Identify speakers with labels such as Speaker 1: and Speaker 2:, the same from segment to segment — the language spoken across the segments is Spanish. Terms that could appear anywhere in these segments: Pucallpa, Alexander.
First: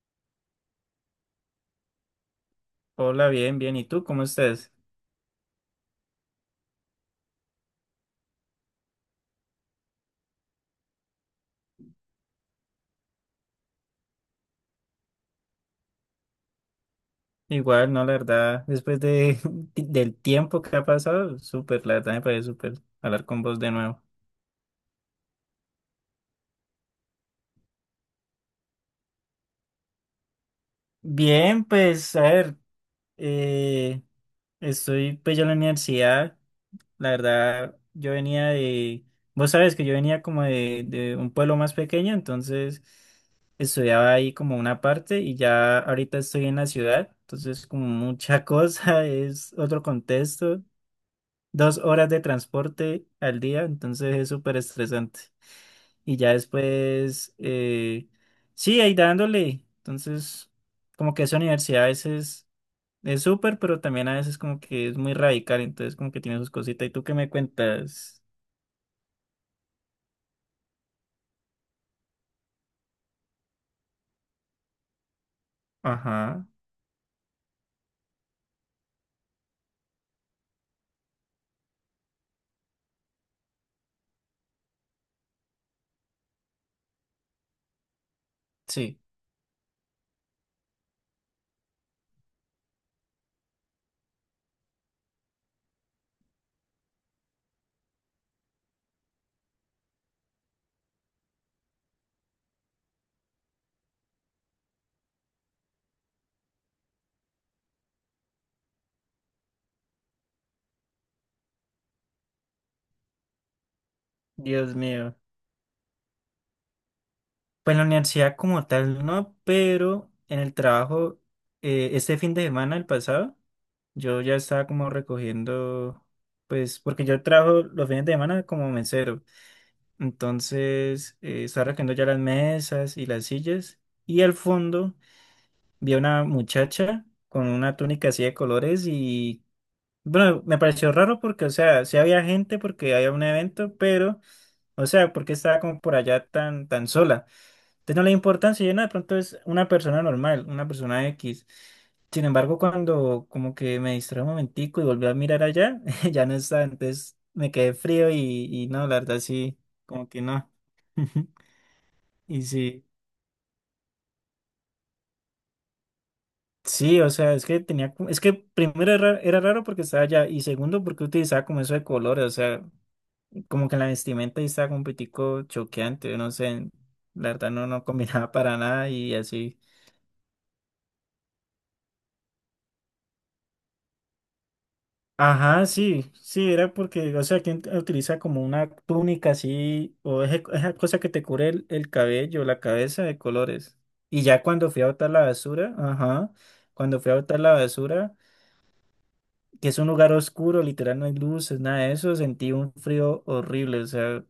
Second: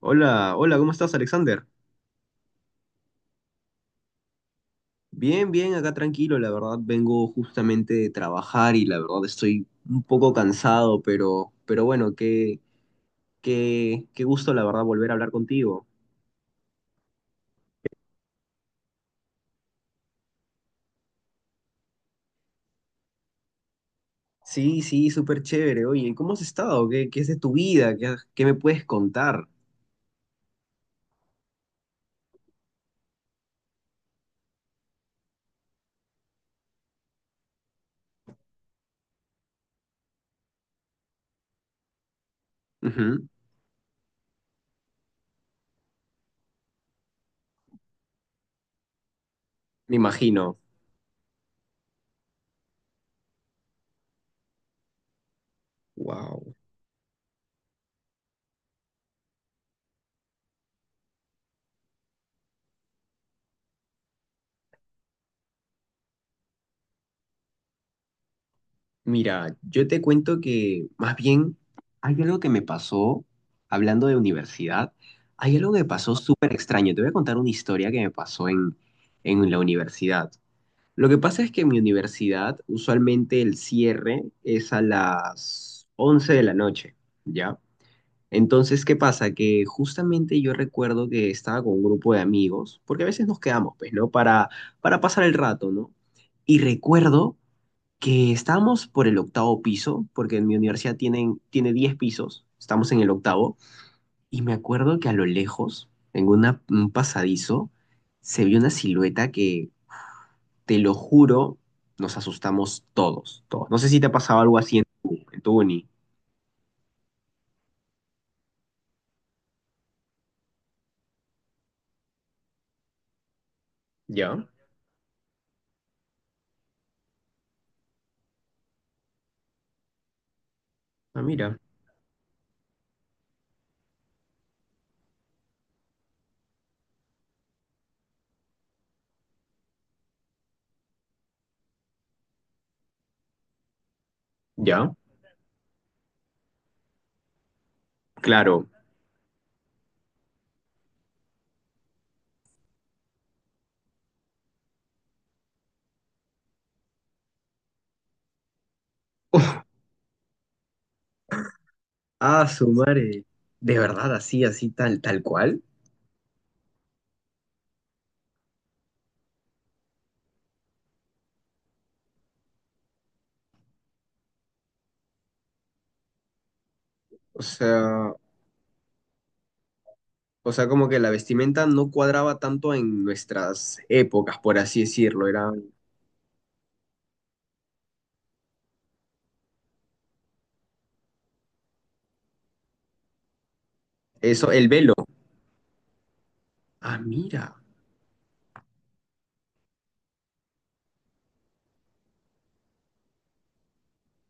Speaker 1: Hola, hola, ¿cómo estás, Alexander?
Speaker 2: Hola, bien, bien. ¿Y tú cómo estás?
Speaker 1: Bien, bien, acá tranquilo, la verdad vengo justamente de trabajar y la verdad estoy un poco cansado, pero bueno, qué gusto, la verdad, volver a hablar contigo.
Speaker 2: Igual, no, la verdad, después de, del tiempo que ha pasado, súper, la verdad me parece súper hablar con vos de nuevo.
Speaker 1: Sí, sí, súper chévere. Oye, ¿cómo has estado? ¿Qué es de tu vida? ¿Qué me puedes contar?
Speaker 2: Bien, pues, a ver, eh, estoy pues ya en la universidad, la verdad, yo venía de, vos sabes que yo venía como de un pueblo más pequeño, entonces
Speaker 1: Ujú.
Speaker 2: estudiaba ahí como una parte y ya ahorita estoy en la ciudad, entonces como mucha cosa, es otro
Speaker 1: Me imagino.
Speaker 2: contexto. 2 horas de transporte al día, entonces es súper estresante. Y ya
Speaker 1: Wow.
Speaker 2: después, sí, ahí dándole. Entonces, como que esa universidad a veces es súper, pero también a veces como que es muy radical, entonces como que tiene sus cositas. ¿Y tú qué me cuentas?
Speaker 1: Mira, yo te cuento que más bien hay algo que me pasó, hablando de universidad, hay algo que me pasó
Speaker 2: Ajá,
Speaker 1: súper extraño. Te voy a contar una historia que me pasó en la universidad. Lo que pasa es que en mi universidad usualmente el cierre es a las 11 de la noche, ¿ya? Entonces, ¿qué
Speaker 2: sí,
Speaker 1: pasa? Que justamente yo recuerdo que estaba con un grupo de amigos, porque a veces nos quedamos, pues, ¿no? Para pasar el rato, ¿no? Y recuerdo que estamos por el 8.º piso, porque en mi universidad tiene 10 pisos, estamos en el 8.º, y me acuerdo que a lo lejos, un pasadizo, se vio una silueta que, te lo juro, nos asustamos todos, todos. No sé si te ha pasado algo
Speaker 2: Dios
Speaker 1: así en
Speaker 2: mío.
Speaker 1: en tu uni.
Speaker 2: Pues en la universidad como tal no, pero en el trabajo, este fin de semana, el pasado, yo ya
Speaker 1: Ya.
Speaker 2: estaba como recogiendo, pues porque yo trabajo los fines de semana como mesero, entonces
Speaker 1: Ah, mira.
Speaker 2: estaba recogiendo ya las mesas y las sillas y al fondo vi a una muchacha con una túnica así de colores y bueno, me pareció raro porque, o sea, sí había gente porque había un evento, pero, o
Speaker 1: Ya,
Speaker 2: sea, porque estaba como por allá tan sola. Entonces no le da importancia,
Speaker 1: claro.
Speaker 2: yo no, de pronto es una persona normal, una persona X. Sin embargo, cuando como que me distraí un momentico y volví a mirar allá, ya no está. Entonces me quedé frío y no, la verdad sí, como que no. Y
Speaker 1: Ah, su
Speaker 2: sí,
Speaker 1: madre. De verdad, así, así, tal, tal cual.
Speaker 2: sí, o sea, es que tenía, como— es que primero era raro porque estaba allá y segundo porque utilizaba como eso de colores, o sea, como que en la vestimenta ahí estaba como un poquitico choqueante, no sé, la
Speaker 1: O
Speaker 2: verdad no, no
Speaker 1: sea,
Speaker 2: combinaba para nada y así.
Speaker 1: o sea, como que la vestimenta no cuadraba tanto en nuestras épocas, por así decirlo. Era...
Speaker 2: Ajá, sí, sí, era porque, o sea, quien utiliza como una túnica así, o esa cosa que te cubre el cabello, la cabeza de colores. Y ya
Speaker 1: Eso, el
Speaker 2: cuando fui a
Speaker 1: velo.
Speaker 2: botar la basura, ajá,
Speaker 1: Ah,
Speaker 2: cuando fui a botar la
Speaker 1: mira.
Speaker 2: basura, que es un lugar oscuro, literal, no hay luces, nada de eso, sentí un frío horrible, o sea,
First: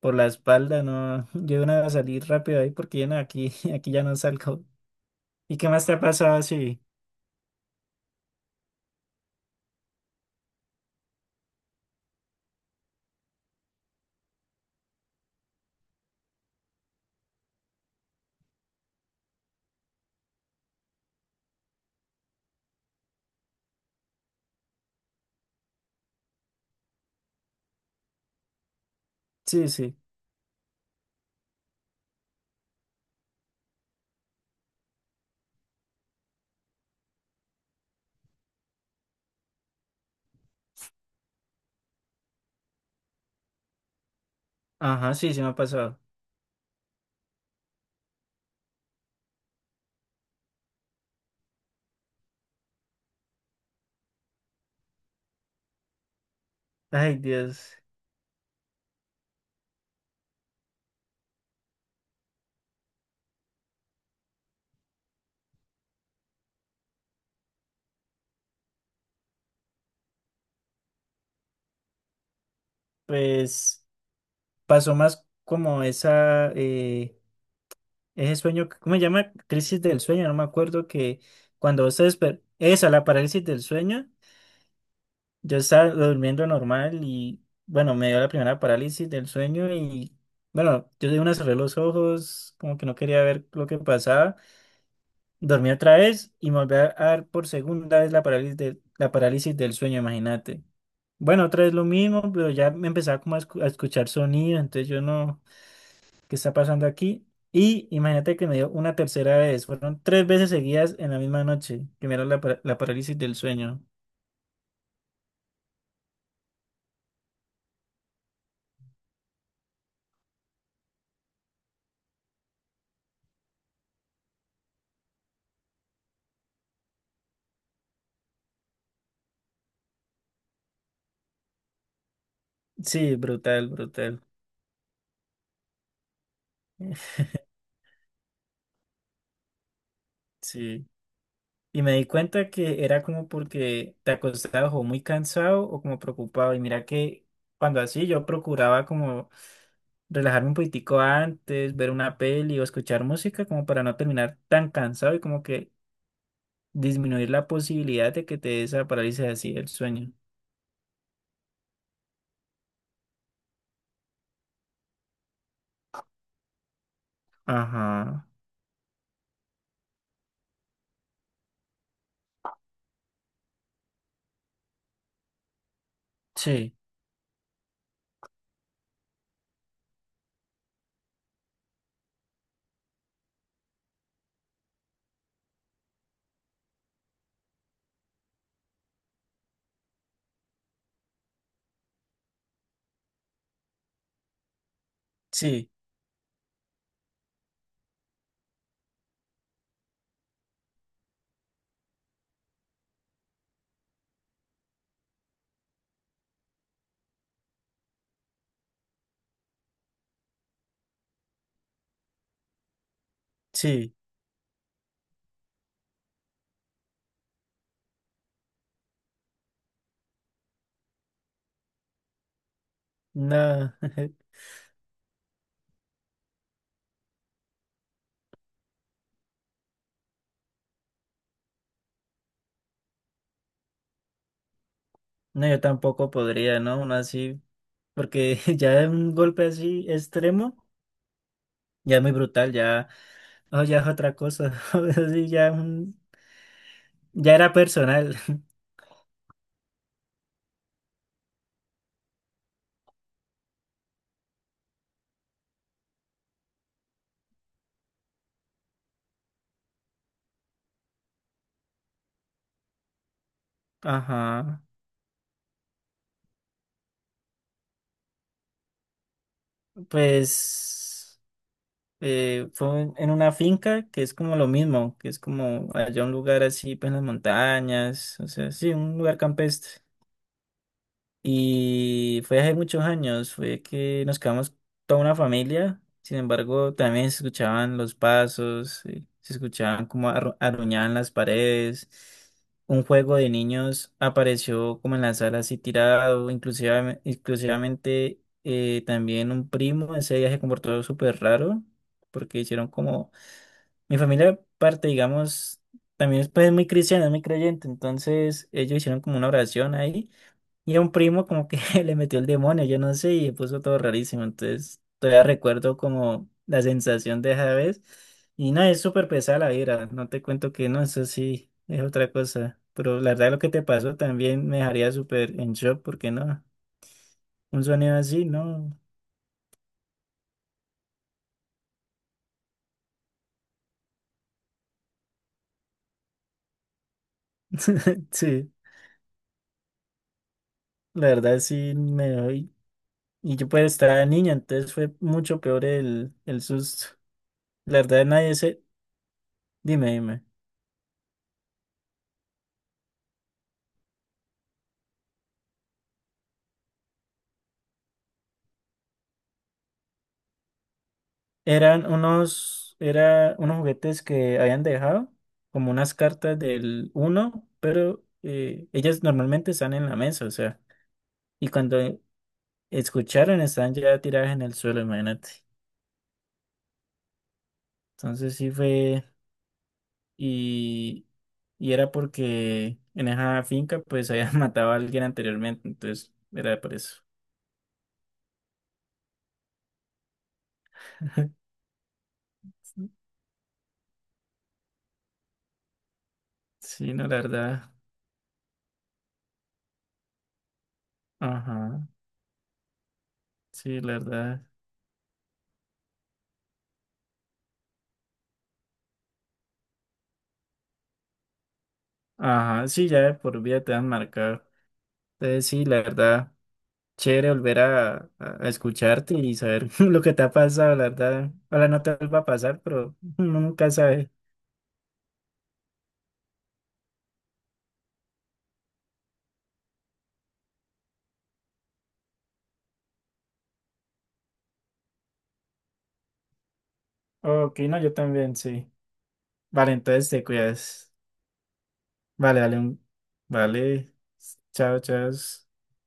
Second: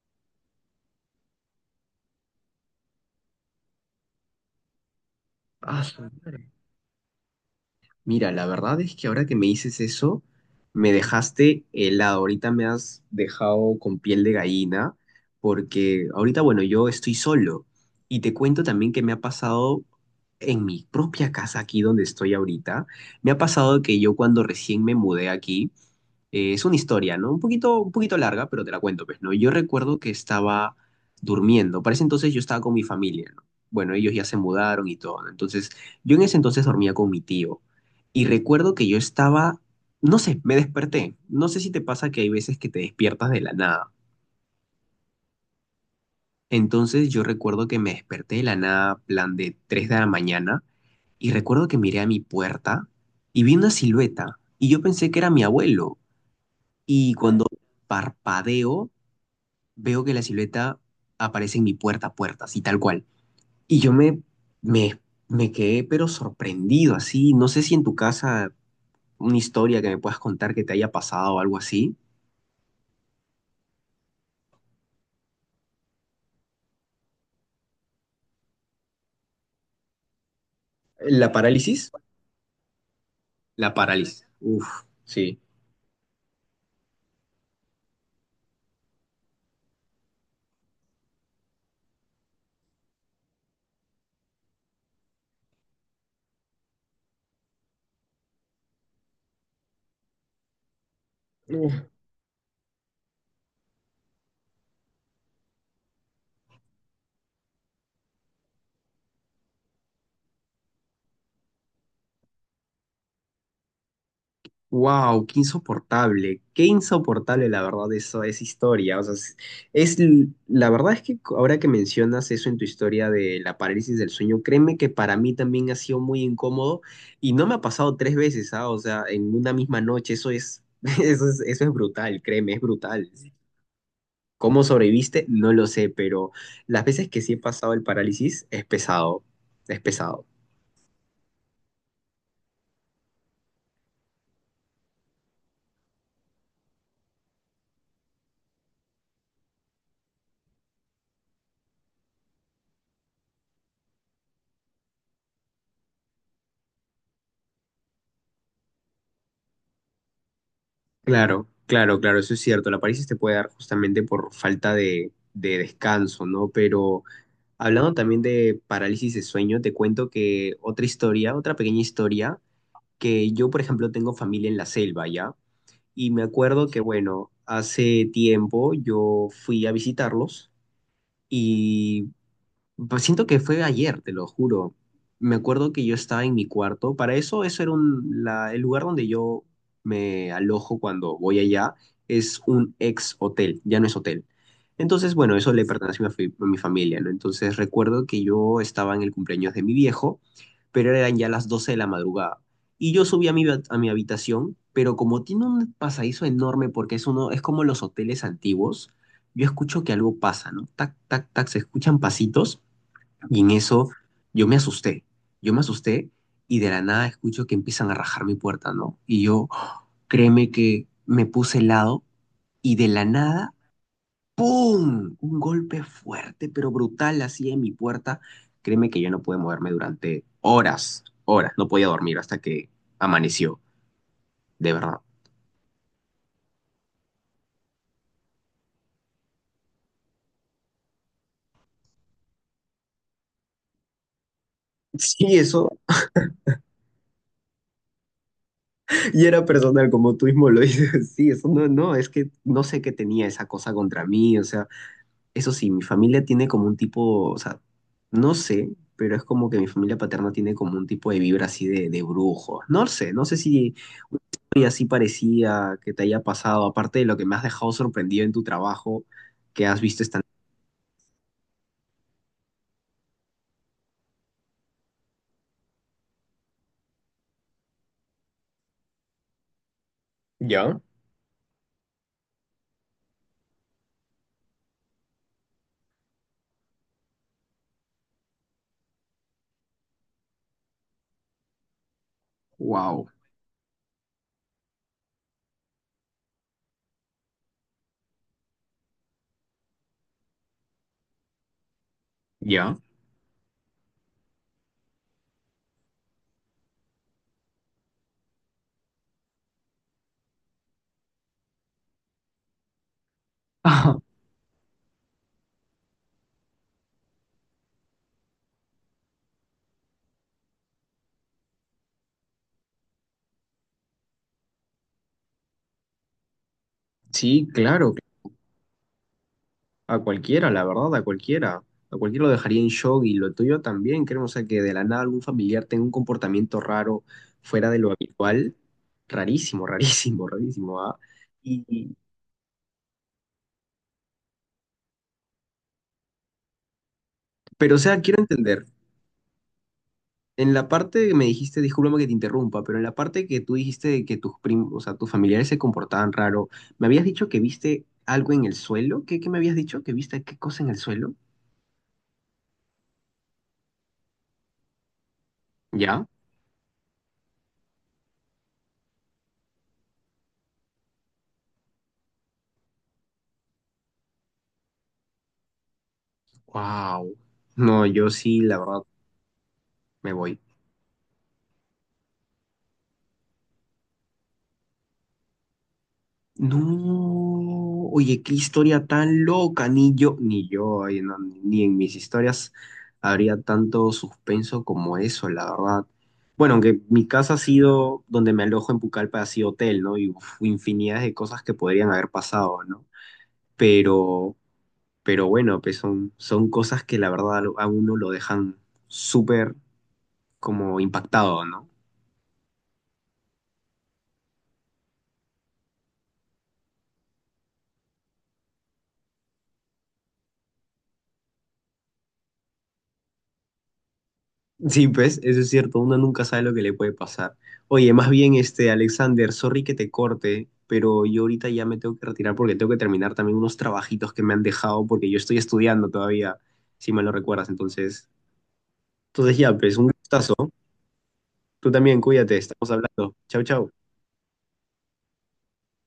Speaker 2: por la espalda, no, yo iba a salir rápido ahí porque ya no, aquí, aquí ya no salgo. ¿Y qué
Speaker 1: Ah,
Speaker 2: más te ha
Speaker 1: su
Speaker 2: pasado?
Speaker 1: madre.
Speaker 2: Sí,
Speaker 1: Mira, la verdad es que ahora que me dices eso, me dejaste helado. Ahorita me has dejado con piel de gallina, porque ahorita, bueno, yo estoy solo. Y te cuento también que me ha pasado en mi propia casa, aquí donde estoy ahorita, me ha pasado que yo cuando recién me mudé aquí... Es una historia, ¿no? Un poquito larga, pero te la cuento, pues, ¿no? Yo
Speaker 2: sí, sí,
Speaker 1: recuerdo que estaba durmiendo. Para ese entonces yo estaba con mi familia, ¿no? Bueno, ellos ya se mudaron y todo, ¿no? Entonces, yo en ese entonces dormía con mi tío. Y recuerdo que yo estaba, no sé, me desperté. No sé si te pasa que hay veces que te despiertas de la nada.
Speaker 2: ajá, sí, sí me ha pasado.
Speaker 1: Entonces, yo recuerdo que me desperté de la nada, plan de 3 de la mañana, y recuerdo que miré a mi puerta y vi una silueta. Y yo pensé que era mi abuelo. Y
Speaker 2: Ay,
Speaker 1: cuando
Speaker 2: Dios,
Speaker 1: parpadeo, veo que la silueta aparece en mi puerta a puerta, así tal cual. Y yo me, me, me quedé pero sorprendido, así. No sé si en tu casa una historia que me puedas contar que te haya pasado o algo así.
Speaker 2: pues. Pasó más como esa, ese sueño, que— ¿cómo se llama? Crisis del sueño, no me acuerdo que
Speaker 1: ¿La
Speaker 2: cuando
Speaker 1: parálisis?
Speaker 2: vos esa, la parálisis del
Speaker 1: La
Speaker 2: sueño,
Speaker 1: parálisis. Uf, sí.
Speaker 2: yo estaba durmiendo normal y bueno, me dio la primera parálisis del sueño y bueno, yo de una cerré los ojos, como que no quería ver lo que pasaba, dormí otra vez y me volví a dar por segunda vez la parálisis la parálisis del sueño, imagínate. Bueno, otra vez lo mismo, pero ya me empezaba como a escuchar sonidos, entonces yo no... que está pasando aquí? Y imagínate que me dio una tercera vez. Fueron tres veces seguidas en la misma noche. Primero la parálisis del sueño.
Speaker 1: Wow, qué insoportable la verdad eso, esa historia. O sea, la verdad es que ahora que mencionas eso en tu historia de la parálisis del sueño, créeme que para mí también ha sido muy incómodo y no me ha pasado 3 veces, ¿ah? O sea, en una misma noche, eso es, eso es brutal, créeme, es brutal.
Speaker 2: Sí, brutal, brutal.
Speaker 1: ¿Cómo sobreviviste? No lo sé, pero las veces que sí he pasado el parálisis es pesado, es pesado.
Speaker 2: Sí. Y me di cuenta que era como porque te acostabas o muy cansado o como preocupado. Y mira que cuando así yo procuraba como relajarme un poquitico antes, ver una peli o escuchar música como para no terminar tan cansado y como que disminuir la posibilidad de que te dé esa parálisis así del sueño.
Speaker 1: Claro, claro, claro, eso es cierto. La parálisis te puede dar justamente por falta de descanso, ¿no? Pero hablando también
Speaker 2: Ajá.
Speaker 1: de parálisis de sueño, te cuento que otra historia, otra pequeña historia, que yo, por ejemplo, tengo familia en la selva, ¿ya? Y me acuerdo
Speaker 2: Sí.
Speaker 1: que, bueno, hace tiempo yo fui a visitarlos y pues siento que fue ayer, te lo juro. Me acuerdo que yo estaba en mi cuarto. Para eso, eso era el lugar donde yo me alojo cuando voy allá. Es un ex hotel, ya no es hotel. Entonces, bueno, eso le
Speaker 2: Sí,
Speaker 1: pertenece a a mi familia, ¿no? Entonces recuerdo que yo estaba en el cumpleaños de mi viejo, pero eran ya las 12 de la madrugada. Y yo subí a a mi habitación, pero como tiene un pasadizo enorme, porque es uno, es como los hoteles antiguos, yo escucho que algo pasa, ¿no? Tac, tac, tac, se escuchan pasitos. Y en eso
Speaker 2: sí,
Speaker 1: yo me asusté, yo me asusté y de la nada escucho que empiezan a rajar mi puerta, ¿no? Y yo, créeme que me puse helado y de la nada,
Speaker 2: no,
Speaker 1: ¡pum! Un golpe fuerte, pero brutal, así en mi puerta. Créeme que yo no pude moverme durante horas, horas, no podía dormir hasta que amaneció, de verdad.
Speaker 2: no, yo tampoco podría, ¿no? Uno así, porque ya un golpe así extremo, ya es muy brutal, ya, oh, ya es otra cosa, así
Speaker 1: Sí,
Speaker 2: ya,
Speaker 1: eso,
Speaker 2: un— ya era personal.
Speaker 1: y era personal, como tú mismo lo dices, sí, eso no, no, es que no sé qué tenía esa cosa contra mí, o sea... Eso sí, mi familia tiene como un tipo, o sea, no sé, pero es como que mi familia paterna tiene como un tipo de vibra así de brujo. No sé, no sé si
Speaker 2: Ajá,
Speaker 1: hoy así parecía que te haya pasado, aparte de lo que me has dejado sorprendido en tu trabajo, que has visto esta...
Speaker 2: pues fue en una finca que es como lo mismo, que es como allá un lugar así, pues en las montañas, o sea, sí, un lugar campestre.
Speaker 1: ¿Ya?
Speaker 2: Y fue hace muchos años, fue que nos quedamos toda una familia. Sin embargo, también se escuchaban los pasos, se escuchaban como arruñaban las paredes. Un
Speaker 1: ¡Wow!
Speaker 2: juego de niños apareció como en la sala así tirado, inclusive, exclusivamente también un primo. Ese día se comportó súper raro porque hicieron
Speaker 1: ¿Ya?
Speaker 2: como... Mi familia parte, digamos, también es pues, muy cristiana, muy creyente. Entonces ellos hicieron como una oración ahí. Y a un primo como que le metió el demonio, yo no sé, y se puso todo rarísimo. Entonces, todavía recuerdo como la sensación de esa vez. Y no, es súper pesada la vibra. No te cuento que no, eso sí, es otra cosa. Pero la verdad lo que te pasó también me dejaría súper en shock, porque no,
Speaker 1: Sí,
Speaker 2: un
Speaker 1: claro.
Speaker 2: sonido así, no.
Speaker 1: A cualquiera, la verdad, a cualquiera. A cualquiera lo dejaría en shock y lo tuyo también, creo. O sea, que de la nada algún familiar tenga un comportamiento raro fuera de lo
Speaker 2: Sí,
Speaker 1: habitual. Rarísimo, rarísimo, rarísimo, ¿ah?
Speaker 2: la verdad
Speaker 1: Y,
Speaker 2: sí
Speaker 1: y-
Speaker 2: me doy. Y yo pues estaba niña, entonces fue mucho peor el susto.
Speaker 1: pero, o
Speaker 2: La
Speaker 1: sea,
Speaker 2: verdad
Speaker 1: quiero
Speaker 2: nadie se...
Speaker 1: entender.
Speaker 2: Dime, dime.
Speaker 1: En la parte que me dijiste, discúlpame que te interrumpa, pero en la parte que tú dijiste de que tus primos, o sea, tus familiares se comportaban raro, me habías dicho que viste algo en el suelo. ¿Qué me habías dicho? ¿Que viste qué cosa en el suelo?
Speaker 2: Era unos juguetes que habían dejado, como unas
Speaker 1: ¿Ya?
Speaker 2: cartas del uno, pero ellas normalmente están en la mesa, o sea, y cuando escucharon estaban ya tiradas en el suelo, imagínate.
Speaker 1: Wow. No, yo
Speaker 2: Entonces
Speaker 1: sí,
Speaker 2: sí
Speaker 1: la verdad,
Speaker 2: fue,
Speaker 1: me voy.
Speaker 2: y, y era porque en esa finca pues habían matado a alguien anteriormente, entonces
Speaker 1: No,
Speaker 2: era por eso.
Speaker 1: oye, qué historia tan loca, ni yo, ni yo, ay, no, ni en mis historias habría tanto suspenso como eso, la verdad. Bueno, aunque
Speaker 2: Sí, no,
Speaker 1: mi
Speaker 2: la
Speaker 1: casa ha
Speaker 2: verdad.
Speaker 1: sido, donde me alojo en Pucallpa, ha sido hotel, ¿no? Y uf, infinidad de cosas que
Speaker 2: Ajá,
Speaker 1: podrían haber pasado, ¿no?
Speaker 2: sí, la
Speaker 1: Pero,
Speaker 2: verdad.
Speaker 1: pero bueno, pues son cosas que la verdad a uno lo dejan súper como impactado, ¿no?
Speaker 2: Ajá, sí, ya de por vida te han marcado. Entonces sí, la verdad. Chévere volver a, a escucharte y saber lo que te ha pasado, la verdad. Ahora no te vuelva a pasar, pero uno nunca sabe.
Speaker 1: Sí, pues, eso es cierto, uno nunca sabe lo que le puede pasar. Oye, más bien, este, Alexander, sorry que te corte, pero yo ahorita ya me tengo que retirar porque tengo que terminar también unos trabajitos que me han dejado porque yo estoy estudiando todavía, si me lo recuerdas.
Speaker 2: Ok, no, yo
Speaker 1: Entonces,
Speaker 2: también, sí.
Speaker 1: entonces ya,
Speaker 2: Vale,
Speaker 1: pues, un
Speaker 2: entonces te
Speaker 1: gustazo.
Speaker 2: cuidas.
Speaker 1: Tú también, cuídate,
Speaker 2: Vale, dale
Speaker 1: estamos
Speaker 2: un...
Speaker 1: hablando. Chau, chau.
Speaker 2: Vale. Chao, chao.